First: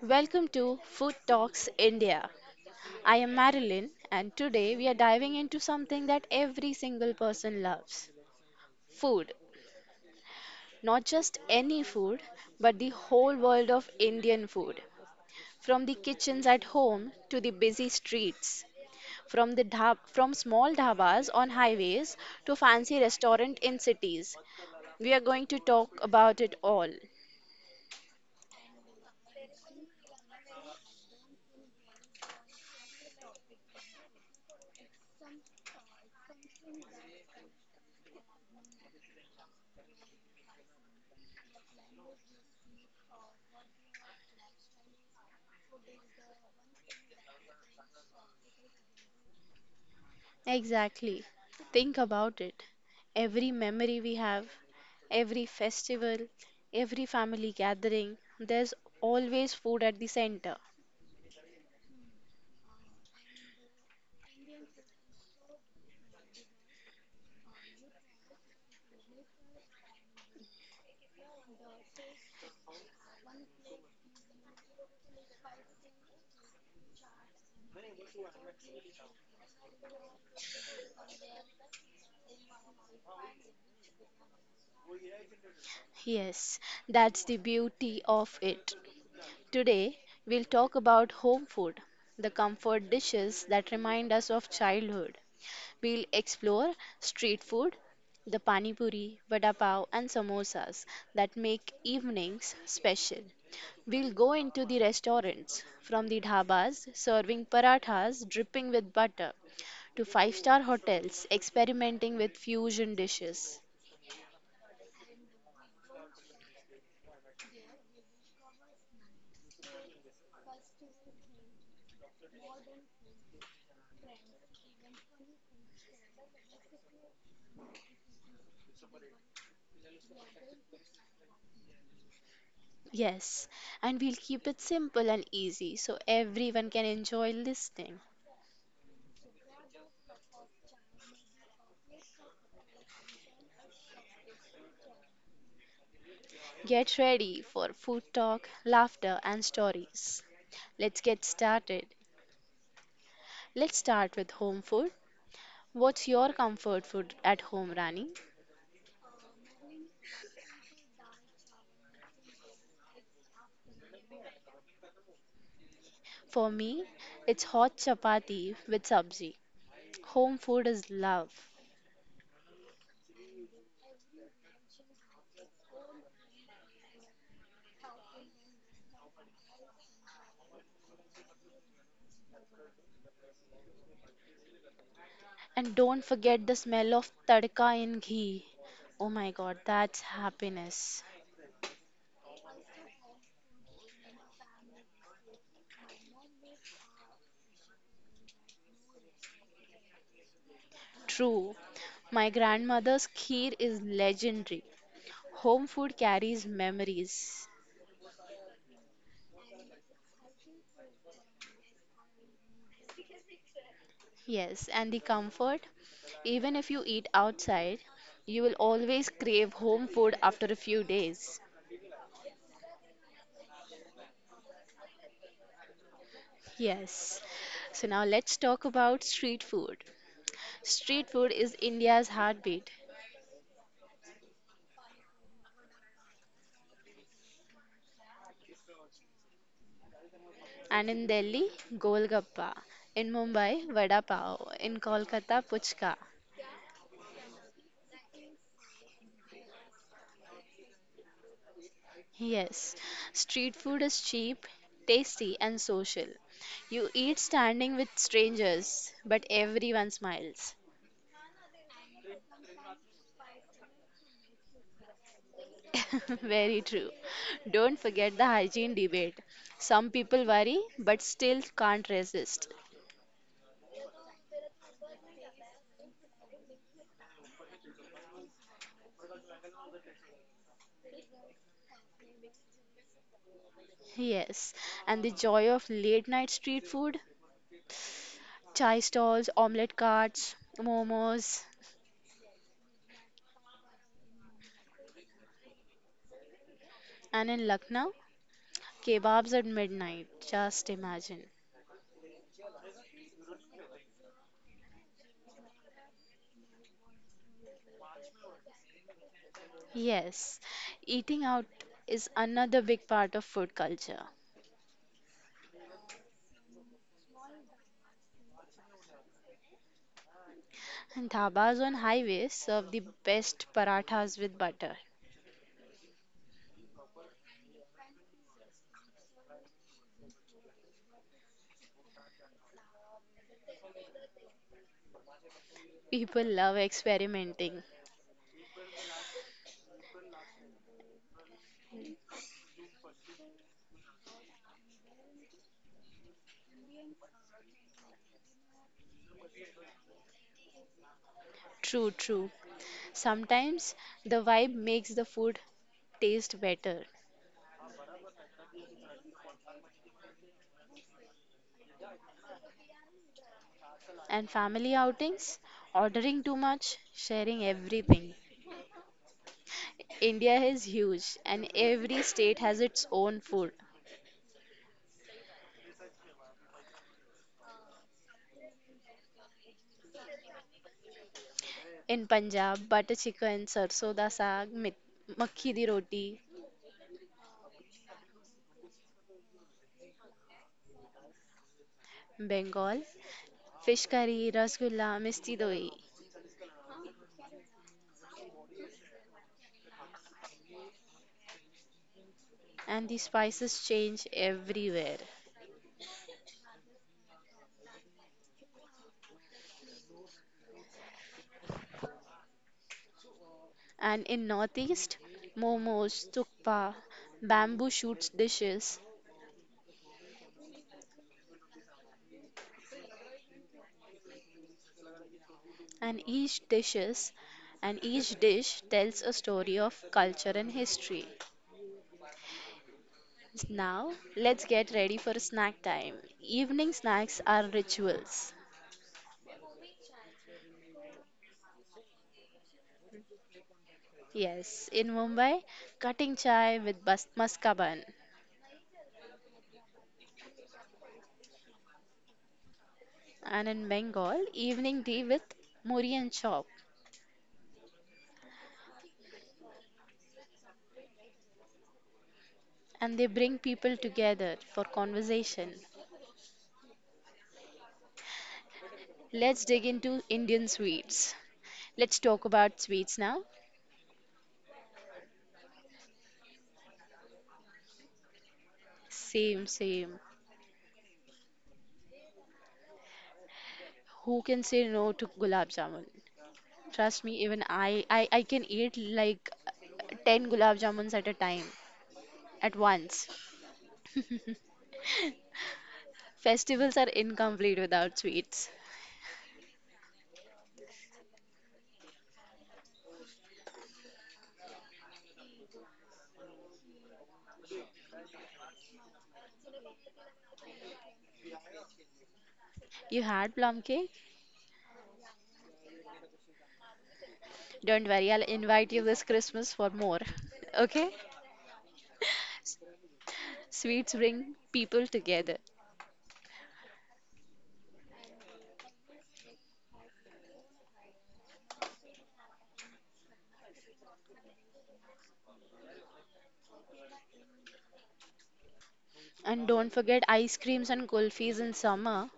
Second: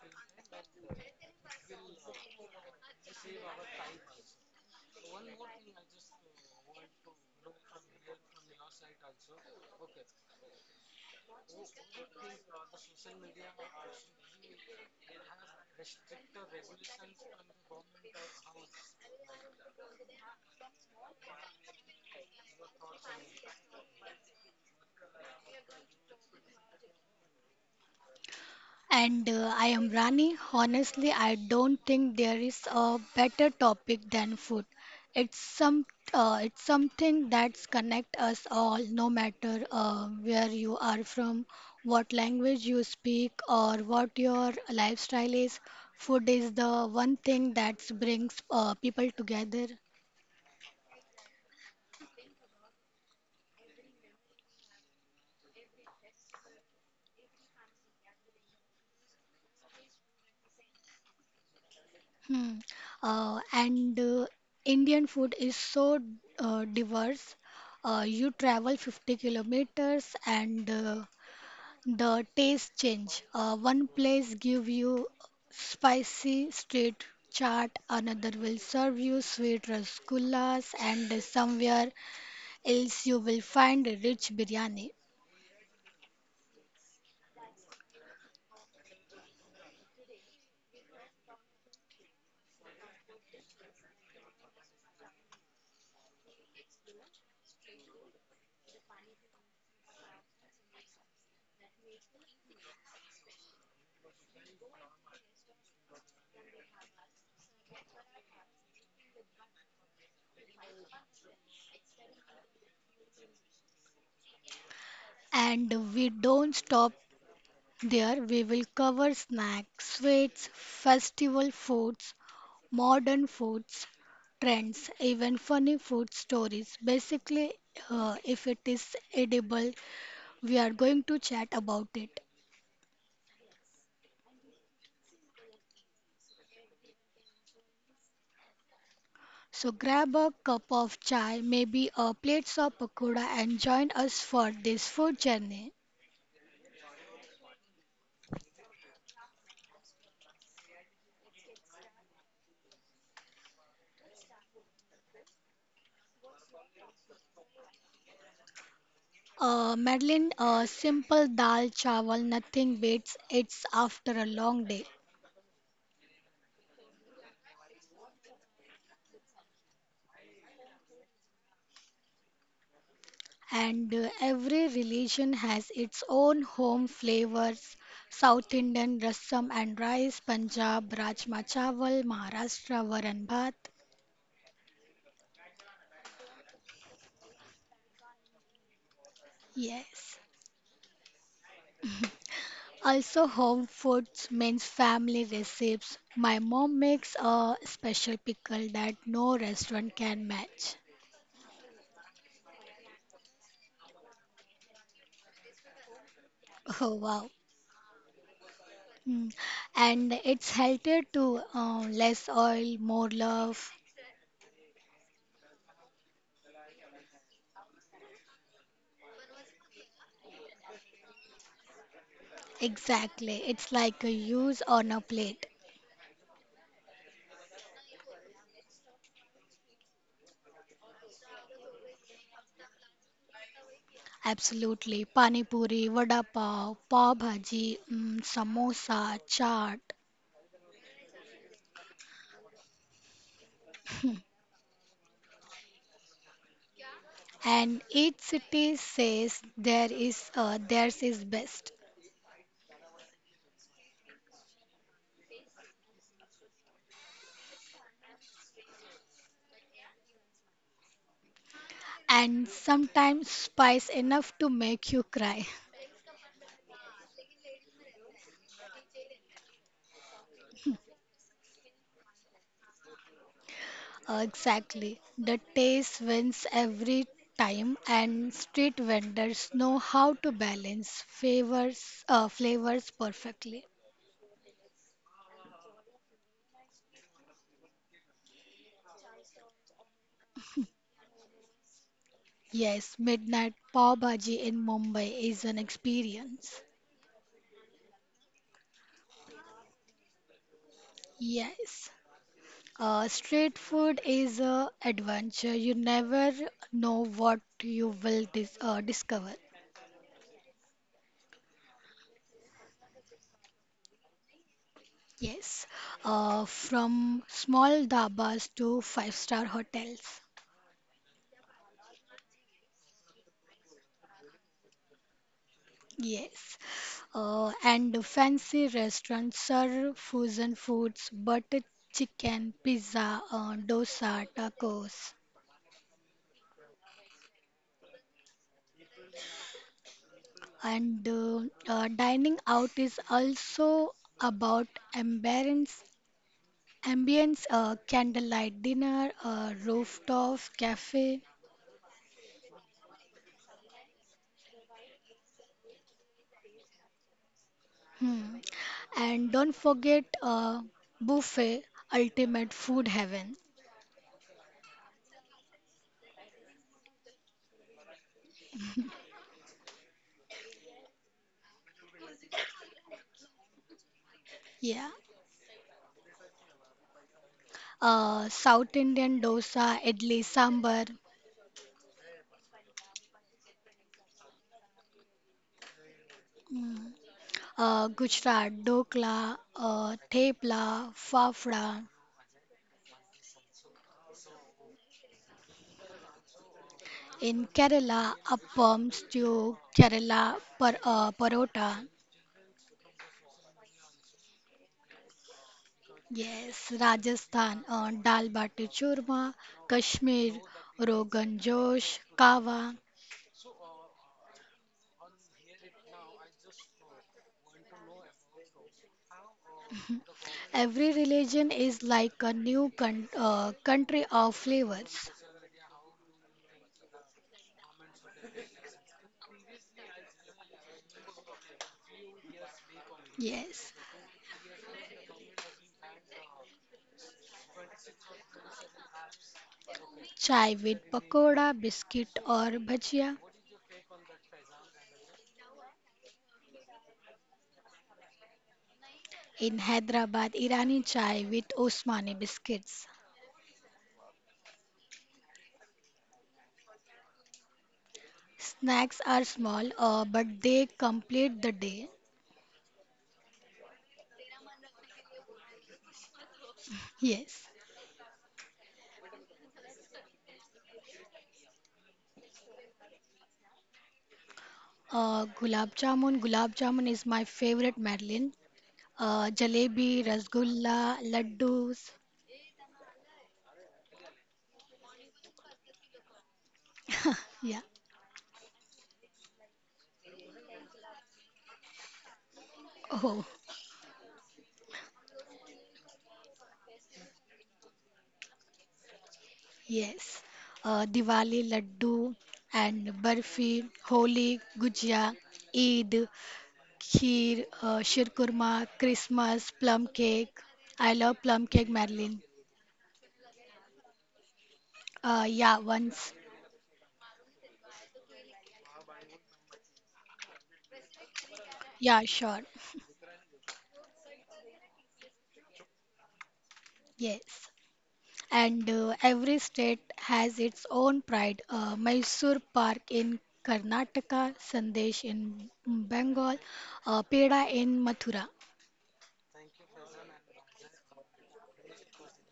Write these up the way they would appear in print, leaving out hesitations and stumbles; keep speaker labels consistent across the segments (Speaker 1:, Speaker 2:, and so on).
Speaker 1: Welcome to Food Talks India. I am Marilyn and today we are diving into something that every single person loves. Food. Not just any food, but the whole world of Indian food. From the kitchens at home, to the busy streets, from small dhabas on highways to fancy restaurant in cities. We are going to talk about it all.
Speaker 2: And I am Rani. Honestly, I don't think there is a better topic than food. It's some it's something that's connect us all, no matter where you are from, what language you speak, or what your lifestyle is. Food is the one thing that brings people together.
Speaker 1: Exactly. Think about it. Every memory we have, every festival, every family gathering, there's always food at the center.
Speaker 2: Hmm. And Indian food is so diverse. You travel 50 kilometers and the taste change. One place give you spicy street chaat, another will serve you sweet rasgullas, and somewhere else you will find rich biryani.
Speaker 1: Yes, that's the beauty of it. Today, we'll talk about home food, the comfort dishes that remind us of childhood. We'll explore street food, the pani puri, vada pav, and samosas that make evenings special. We'll go into the restaurants, from the dhabas serving parathas dripping with butter to five-star hotels experimenting with fusion dishes.
Speaker 2: And we don't stop there. We will cover snacks, sweets, festival foods, modern foods, trends, even funny food stories. Basically, if it is edible, we are going to chat about it.
Speaker 1: Yes, and we'll keep it simple and easy so everyone can enjoy listening.
Speaker 2: So grab a cup of chai, maybe a plate of pakoda, and join us for this food journey.
Speaker 1: Get ready for food talk, laughter, and stories. Let's get started. Let's start with home food. What's your comfort food at home, Rani?
Speaker 2: Madeline, a simple dal chawal, nothing beats. It's after a long day.
Speaker 1: For me, it's hot chapati with sabzi. Home food is love.
Speaker 2: And every religion has its own home flavors. South Indian rasam and rice, Punjab rajma chawal, Maharashtra varan bhat.
Speaker 1: And don't forget the smell of tadka in ghee. Oh my god,
Speaker 2: Yes.
Speaker 1: that's happiness.
Speaker 2: Also, home foods means family recipes. My mom makes a special pickle that no restaurant can match.
Speaker 1: True. My grandmother's kheer is legendary. Home food carries
Speaker 2: Oh wow.
Speaker 1: memories.
Speaker 2: Mm. And it's healthier to less oil, more love.
Speaker 1: Yes, and the comfort, even if you eat outside, you will always crave home food after a few days.
Speaker 2: Exactly. It's like a use on a plate.
Speaker 1: Yes. So now let's talk about street food. Street food is India's heartbeat.
Speaker 2: Absolutely. Pani puri, vada pav, pav bhaji, samosa, chaat,
Speaker 1: And in Delhi, Golgappa. In Mumbai, Vada Pav. In Kolkata, Puchka.
Speaker 2: and each city says there is theirs is best,
Speaker 1: Yes. Street food is cheap, tasty, and social. You eat standing with strangers, but everyone smiles.
Speaker 2: and sometimes spice enough to make you cry.
Speaker 1: Very true. Don't forget the hygiene debate. Some people worry, but still can't resist.
Speaker 2: Exactly. The taste wins every time, and street vendors know how to balance favors flavors perfectly.
Speaker 1: Yes, and the joy of late night street food, chai stalls, omelette carts, momos,
Speaker 2: Yes, midnight pav bhaji in Mumbai is an experience.
Speaker 1: and in Lucknow, kebabs at midnight. Just imagine.
Speaker 2: Yes. Street food is a adventure. You never know what you will discover.
Speaker 1: Yes, eating out is another big part of food culture.
Speaker 2: Yes, from small dabas to five-star hotels.
Speaker 1: And dhabas on highways serve the best parathas with butter.
Speaker 2: Yes, and fancy restaurants serve fusion foods, butter chicken, pizza, dosa, tacos.
Speaker 1: People love experimenting.
Speaker 2: And dining out is also about ambience Ambience, candlelight dinner, rooftop cafe,
Speaker 1: True, true. Sometimes the vibe makes the food taste better.
Speaker 2: hmm. And don't forget buffet, ultimate food heaven.
Speaker 1: And family outings, ordering too much, sharing everything. India is huge and every state has its own food.
Speaker 2: Yeah. South Indian dosa, idli, sambar.
Speaker 1: In Punjab, butter chicken, sarson da saag, makhi di roti.
Speaker 2: Mm. Gujarat, dokla, thepla, fafda.
Speaker 1: Bengal, fish curry, rasgulla, misti doi.
Speaker 2: In Kerala, appam, stew, Kerala parota.
Speaker 1: And the spices change everywhere.
Speaker 2: Yes, Rajasthan, dal bati churma, Kashmir, Rogan Josh, Kawa.
Speaker 1: And in Northeast, momos, tukpa, bamboo shoots dishes,
Speaker 2: Every religion is like a new country of flavors.
Speaker 1: and each dish tells a story of culture and history.
Speaker 2: Yes,
Speaker 1: Now, let's get ready for snack time. Evening snacks are rituals.
Speaker 2: chai with pakoda, biscuit or bhajia.
Speaker 1: Yes, in Mumbai, cutting chai with maskaban,
Speaker 2: In Hyderabad, Irani chai with Osmani biscuits.
Speaker 1: and in Bengal, evening tea with muri and chop,
Speaker 2: Snacks are small, but they complete the day.
Speaker 1: and they bring people together for conversation.
Speaker 2: Yes.
Speaker 1: Let's dig into Indian sweets. Let's talk about sweets now.
Speaker 2: Gulab jamun. Gulab jamun is my favorite, Madeline.
Speaker 1: Same,
Speaker 2: Jalebi,
Speaker 1: same.
Speaker 2: rasgulla, laddus.
Speaker 1: Who can say no to gulab jamun? Trust me, even
Speaker 2: Yeah.
Speaker 1: I can eat like 10 gulab jamuns at a time, at once.
Speaker 2: Oh,
Speaker 1: Festivals are incomplete without sweets.
Speaker 2: yes. Diwali laddu and barfi, Holi, gujia, Eid, kheer, shirkurma, Christmas, plum cake. I love plum cake, Marilyn.
Speaker 1: You had plum cake?
Speaker 2: Yeah, once.
Speaker 1: Don't worry, I'll invite you this Christmas for more. Okay?
Speaker 2: Yeah, sure.
Speaker 1: Sweets bring people together.
Speaker 2: Yes. And every state has its own pride. Mysore Park in Karnataka, Sandesh in Bengal, Peda in Mathura.
Speaker 1: And don't forget ice creams and kulfis in summer.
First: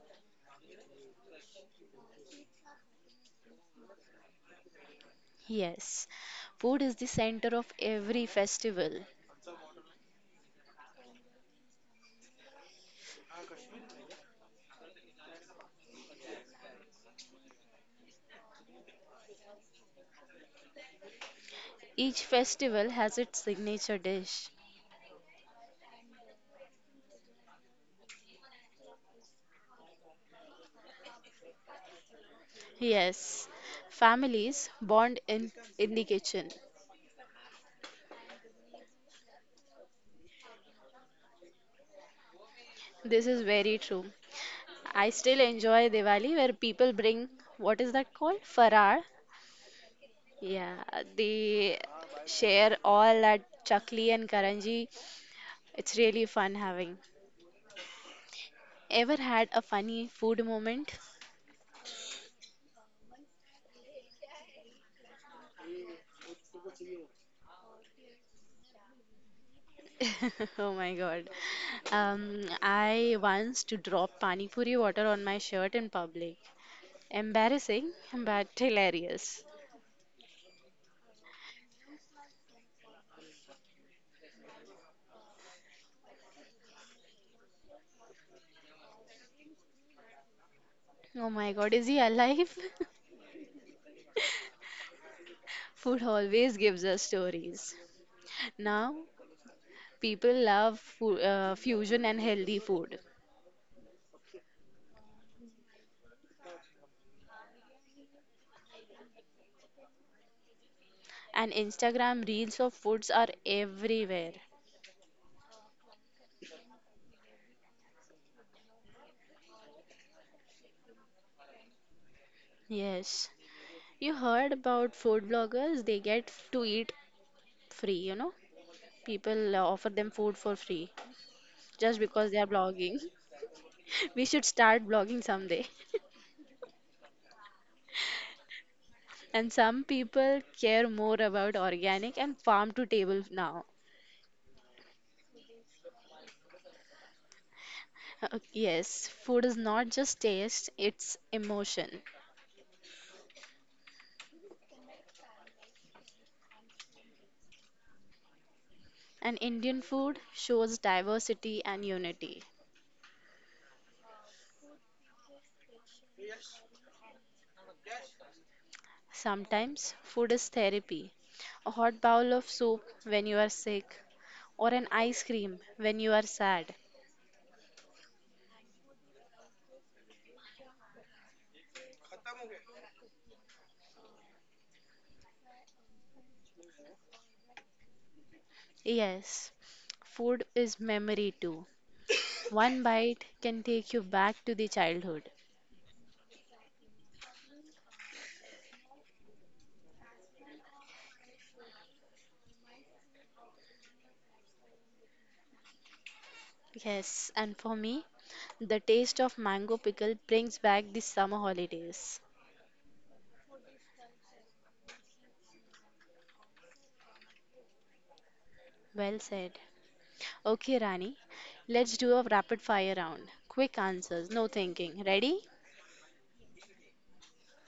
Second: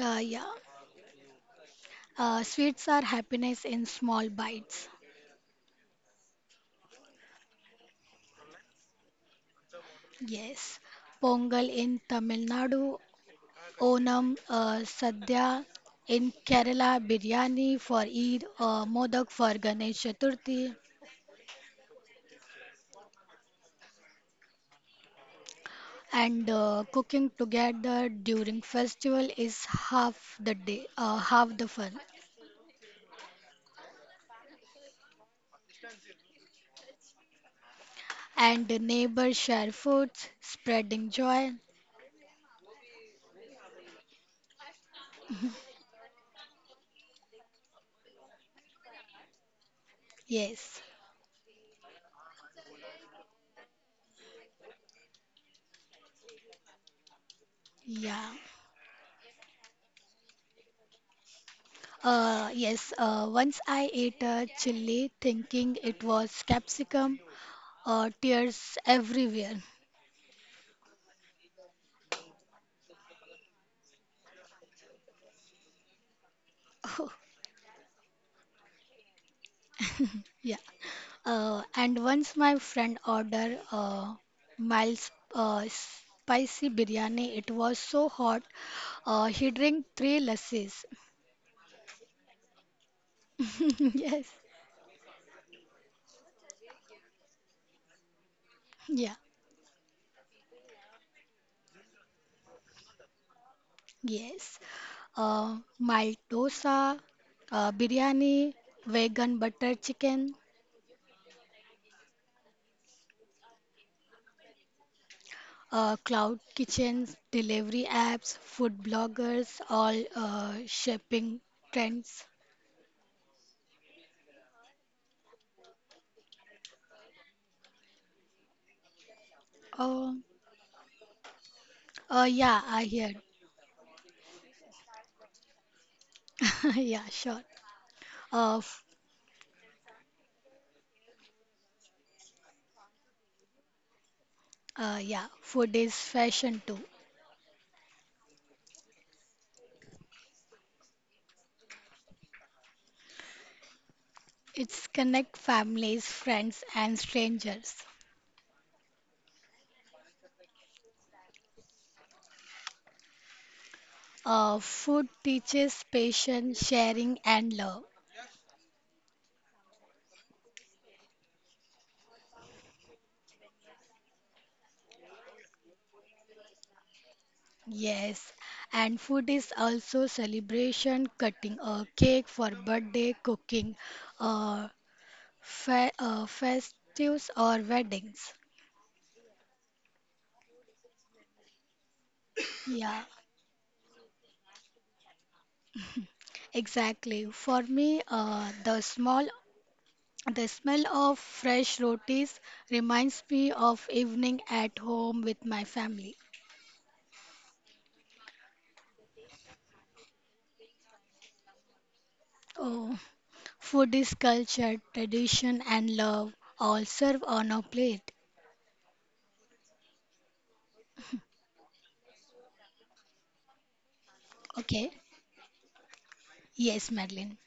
Speaker 2: Yeah. Sweets are happiness in small bites.
Speaker 1: Yes, food is the center of every festival.
Speaker 2: Yes. Pongal in Tamil Nadu, Onam, Sadhya in Kerala, Biryani for Eid, Modak for Ganesh Chaturthi.
Speaker 1: Each festival has its signature dish.
Speaker 2: And cooking together during festival is half the fun.
Speaker 1: Yes, families bond in the kitchen.
Speaker 2: And the neighbors share foods spreading joy.
Speaker 1: This is very true. I still enjoy Diwali where people bring, what is that called? Farar.
Speaker 2: Yes.
Speaker 1: Yeah, they share all that chakli and karanji. It's really fun having.
Speaker 2: Yeah.
Speaker 1: Ever had a funny food moment?
Speaker 2: Yes, once I ate a chili thinking it was capsicum. Tears everywhere.
Speaker 1: Oh my God. I once to drop pani puri water on my shirt in public. Embarrassing, but hilarious.
Speaker 2: Yeah. And once my friend ordered Miles spicy biryani, it was so hot. He drank three lassis.
Speaker 1: Oh my God, is he alive?
Speaker 2: Yes,
Speaker 1: Food always gives us stories. Now,
Speaker 2: yeah,
Speaker 1: people love fusion and healthy food,
Speaker 2: yes. Mild dosa, biryani, vegan butter chicken,
Speaker 1: and Instagram reels of foods are everywhere.
Speaker 2: cloud kitchens, delivery apps, food bloggers, all shaping trends.
Speaker 1: Yes, you heard about food bloggers, they get to eat free. People offer
Speaker 2: Uh,
Speaker 1: them food for free just because they are
Speaker 2: yeah, I
Speaker 1: blogging.
Speaker 2: hear.
Speaker 1: We should start blogging someday.
Speaker 2: Yeah, sure. Uh,
Speaker 1: And some people care more about organic and farm to table now.
Speaker 2: Yeah, food is fashion too.
Speaker 1: Yes, food is not just taste, it's emotion.
Speaker 2: It's connect families, friends, and strangers.
Speaker 1: And Indian food shows diversity and unity.
Speaker 2: Food teaches patience, sharing, and love.
Speaker 1: Sometimes food is therapy. A hot bowl of soup when you are sick, or an ice cream when you are sad.
Speaker 2: Yes, and food is also celebration, cutting a cake for birthday, cooking, uh, fe festives or weddings.
Speaker 1: Yes, food is memory too. One
Speaker 2: Yeah,
Speaker 1: bite can take you back to the childhood.
Speaker 2: exactly. For me, the smell of fresh rotis reminds me of evening at home with my family.
Speaker 1: Yes, and for me, the taste of mango pickle brings back the summer holidays.
Speaker 2: Oh, food is culture, tradition, and love all served on a plate.
Speaker 1: Well said. Okay, Rani, let's do a rapid fire round. Quick answers, no thinking.
Speaker 2: Okay.
Speaker 1: Ready?
Speaker 2: Yes, Madeline.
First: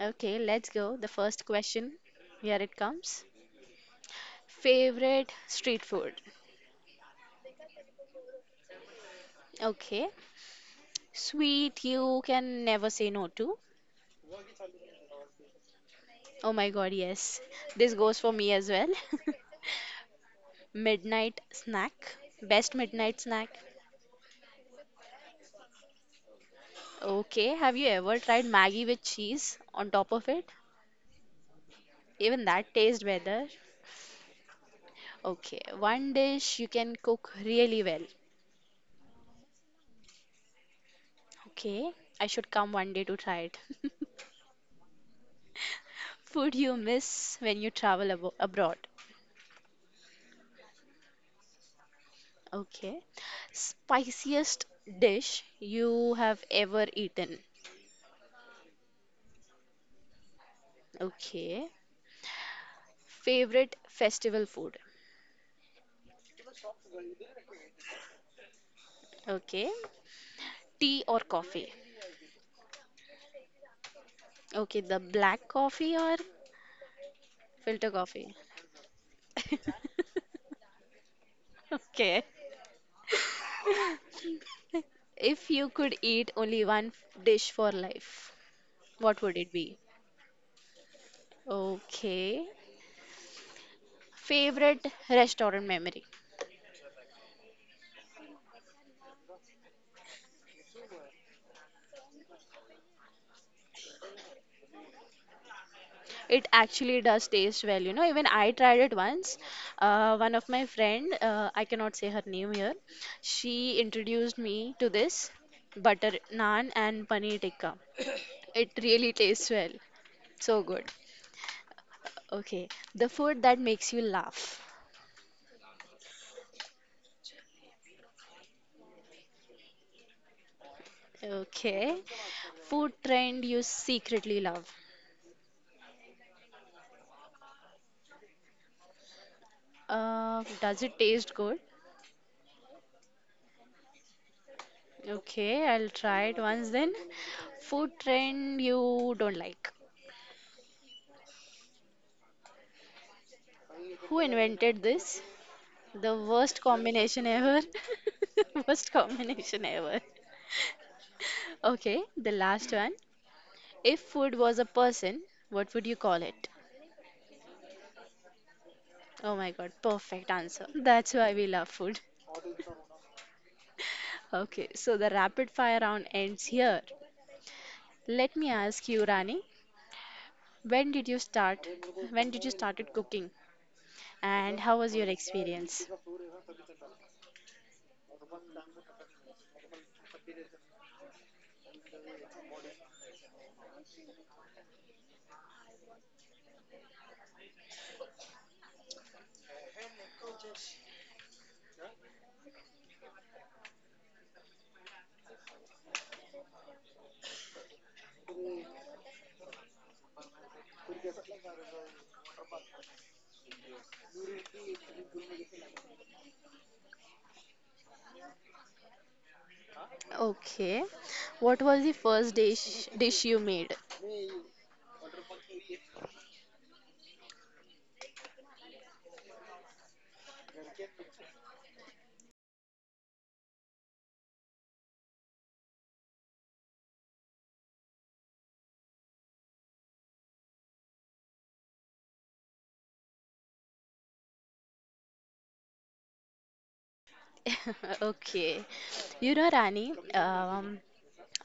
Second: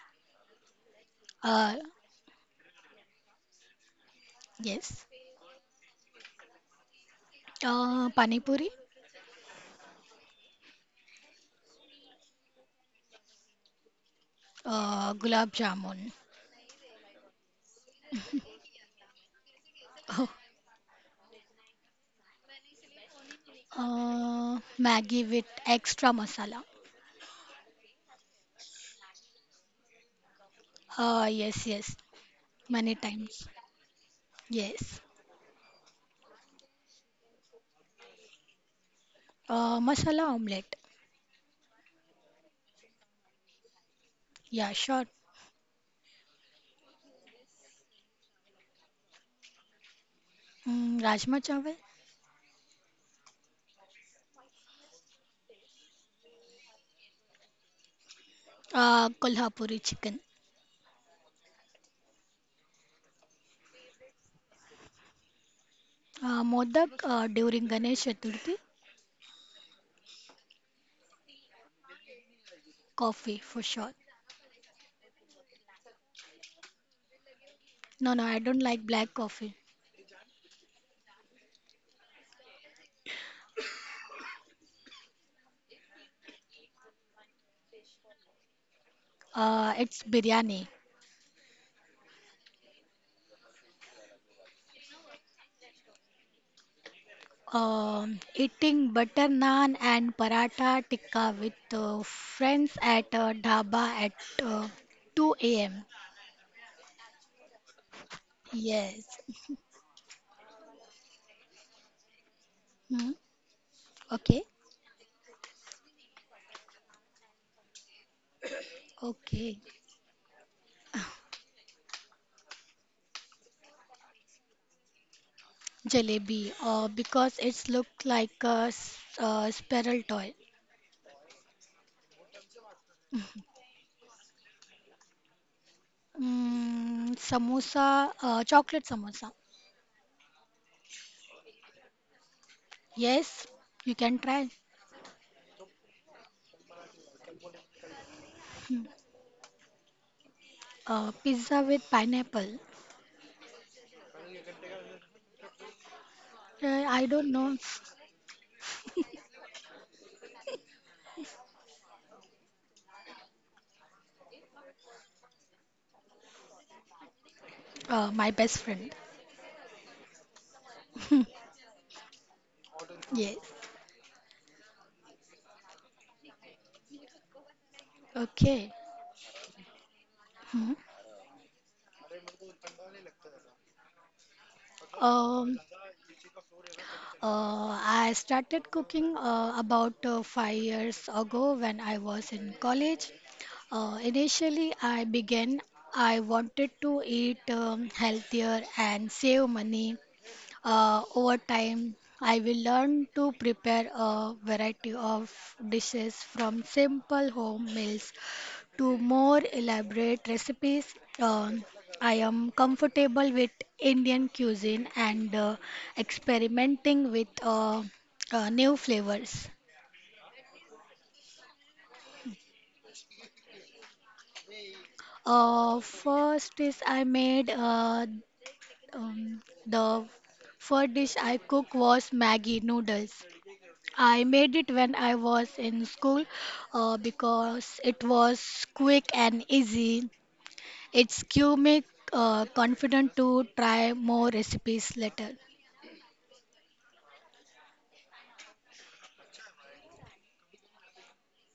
Speaker 1: Okay, let's go. The first
Speaker 2: Uh,
Speaker 1: question, here it comes.
Speaker 2: yes.
Speaker 1: Favorite street food.
Speaker 2: Pani puri.
Speaker 1: Okay. Sweet, you can never say no to.
Speaker 2: Gulab jamun.
Speaker 1: Oh my God, yes. This goes for me as well.
Speaker 2: Oh,
Speaker 1: Midnight snack. Best midnight snack.
Speaker 2: Maggie with extra masala.
Speaker 1: Okay. Have you ever tried Maggie with cheese on top of it?
Speaker 2: Yes, yes.
Speaker 1: Even
Speaker 2: Many
Speaker 1: that tastes
Speaker 2: times.
Speaker 1: better.
Speaker 2: Yes.
Speaker 1: Okay. One dish you can cook really well.
Speaker 2: Masala omelette.
Speaker 1: Okay. I should come one day to try it.
Speaker 2: Yeah, sure.
Speaker 1: Food you miss when you travel abo abroad.
Speaker 2: Rajma chawal.
Speaker 1: Okay. Spiciest dish you have ever eaten.
Speaker 2: Kolhapuri chicken.
Speaker 1: Okay. Favorite festival food.
Speaker 2: Modak during Ganesh Chaturthi.
Speaker 1: Okay. Tea or coffee?
Speaker 2: Coffee for sure.
Speaker 1: Okay, the black coffee or
Speaker 2: No,
Speaker 1: filter
Speaker 2: no, I don't
Speaker 1: coffee?
Speaker 2: like black coffee.
Speaker 1: Okay. If you could eat only one dish for life, what would it be?
Speaker 2: It's biryani.
Speaker 1: Okay. Favorite restaurant memory.
Speaker 2: Eating butter naan and paratha tikka with friends at dhaba at uh, 2 a.m.
Speaker 1: It actually does taste well, you know. Even I
Speaker 2: Yes.
Speaker 1: tried it once. One of my friend, I cannot say her name here,
Speaker 2: Hmm.
Speaker 1: she
Speaker 2: Okay.
Speaker 1: introduced me to this butter naan and paneer tikka. It really
Speaker 2: Okay.
Speaker 1: tastes well. So good. Okay, the food that makes you laugh.
Speaker 2: Jalebi. Because it's look like a sparrow toy.
Speaker 1: Okay, food trend you secretly love.
Speaker 2: Chocolate samosa.
Speaker 1: Does it taste good?
Speaker 2: Yes, you can try.
Speaker 1: Okay, I'll try it once then. Food
Speaker 2: Hmm.
Speaker 1: trend you don't like.
Speaker 2: Pizza with pineapple.
Speaker 1: Who invented this? The worst
Speaker 2: I don't
Speaker 1: combination
Speaker 2: know.
Speaker 1: ever. Worst combination ever. Okay, the last one. If food was a person, what would you call it?
Speaker 2: My best friend.
Speaker 1: Oh my god, perfect answer. That's why we love food.
Speaker 2: Yes.
Speaker 1: Okay, so the rapid fire round ends here. Let
Speaker 2: Okay.
Speaker 1: me ask you, Rani,
Speaker 2: Hmm.
Speaker 1: when did you start? When did you started cooking? And how was your
Speaker 2: Um,
Speaker 1: experience?
Speaker 2: I started cooking about 5 years ago when I was in college. Initially, I began. I wanted to eat healthier and save money. Over time, I will learn to prepare a variety of dishes from simple home meals to more elaborate recipes. Um, I am comfortable with Indian cuisine and experimenting with new flavors.
Speaker 1: Okay. What was the first dish you made?
Speaker 2: First is I made the first dish I cooked was Maggie noodles. I made it when I was in school because it was quick and easy. It's give me confident to try more recipes later.
Speaker 1: Okay. You know, Rani,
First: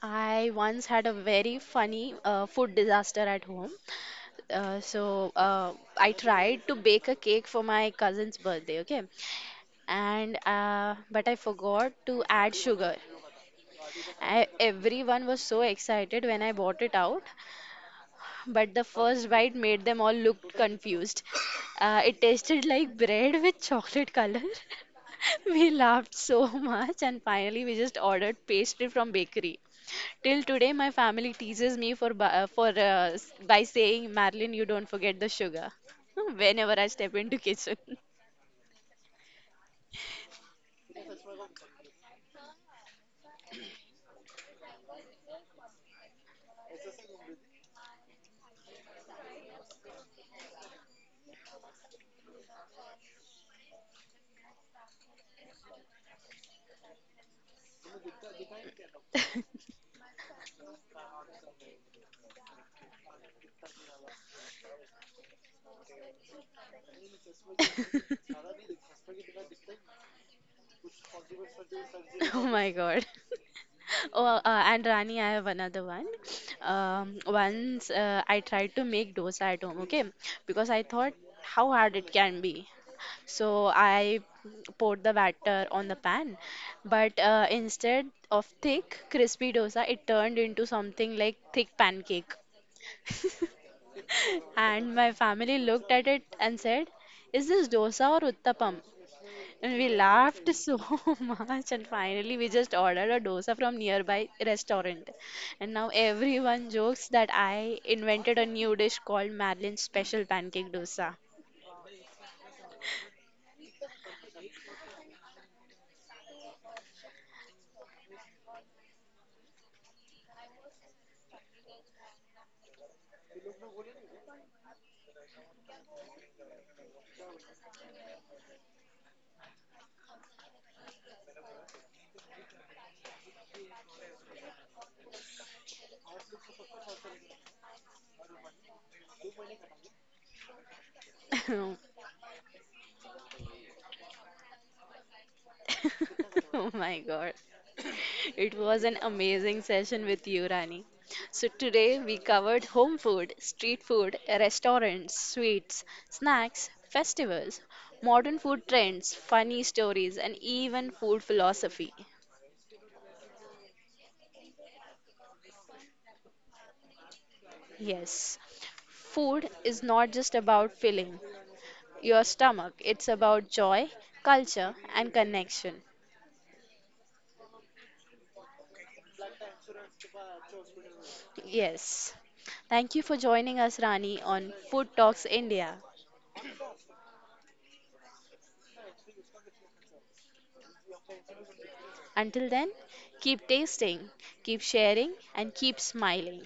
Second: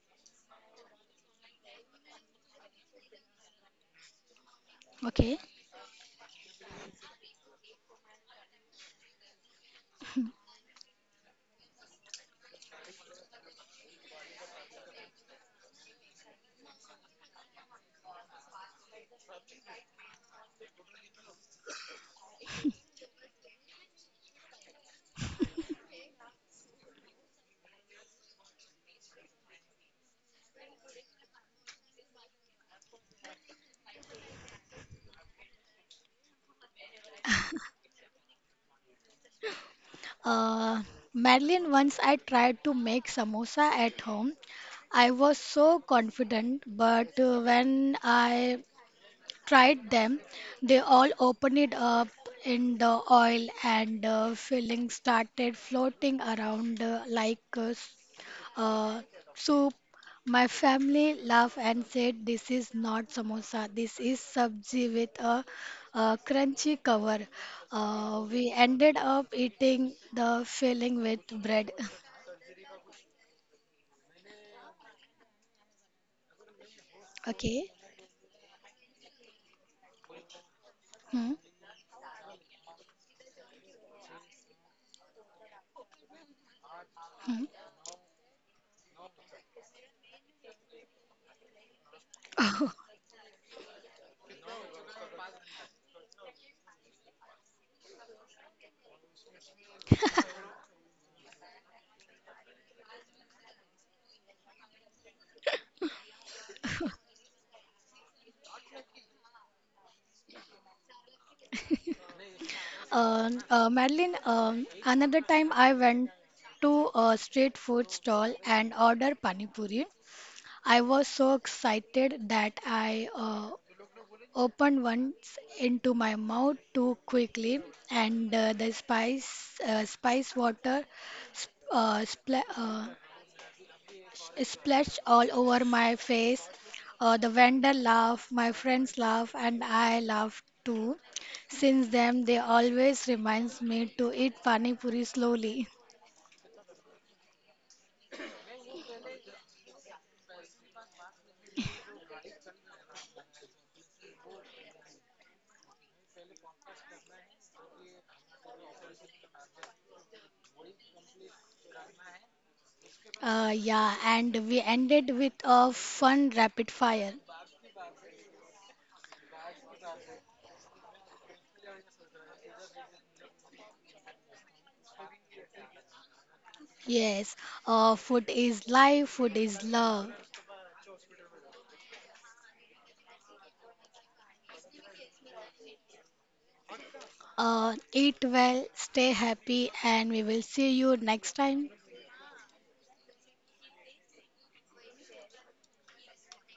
Speaker 1: I once had a very funny food disaster at home. Uh, so
Speaker 2: Okay.
Speaker 1: uh, I tried to bake a cake for my cousin's birthday, okay? And but I forgot to add sugar. Everyone was so excited when I brought it out, but the first bite made them all look confused. It tasted like bread with chocolate color. We laughed so much and finally we just ordered pastry from bakery. Till today my family teases me for by saying, Marilyn you don't forget the sugar whenever I step into kitchen.
Speaker 2: Uh, Madeline, once I tried to make samosa at home, I was so confident, but when I tried them, they all opened it up in the oil and filling started floating around, like, Uh, so my family laughed and said, "This is not samosa. This is sabzi with a, crunchy cover." We ended up eating the filling with bread.
Speaker 1: Oh my God. Oh, and Rani, I have another one. Um,
Speaker 2: Okay.
Speaker 1: once uh, I tried to make dosa at home, okay? Because I thought
Speaker 2: Hmm.
Speaker 1: how hard it can be. So I poured the batter on the pan, but
Speaker 2: Hmm.
Speaker 1: instead of thick crispy dosa, it turned into something like thick pancake. And my family looked at it and said, "Is this dosa or uttapam?" And we laughed so much. And finally, we just ordered a dosa from nearby restaurant. And now everyone jokes that I invented a new dish called Madeline's Special Pancake Dosa.
Speaker 2: Madeline, another time I went to a street food stall and ordered pani puri. I was so excited that I opened once into my mouth too quickly, and the spice water sp- uh, spla- uh, splashed all over my face. The vendor laughed, my friends laughed, and I laughed too. Since then, they always reminds me to eat pani puri slowly.
Speaker 1: Oh my God. It was an amazing session with you, Rani. So, today we covered home food, street food, restaurants, sweets, snacks, festivals, modern food trends, funny stories, and even food philosophy.
Speaker 2: Yeah, and we ended with a fun rapid fire.
Speaker 1: Yes, food is not just about filling your stomach, it's about joy, culture, and connection.
Speaker 2: Yes, food is life, food is love.
Speaker 1: Yes. Thank you for joining us, Rani, on Food Talks India.
Speaker 2: Eat well, stay happy, and we will see you next time.
Speaker 1: Until then, keep tasting, keep sharing, and keep smiling.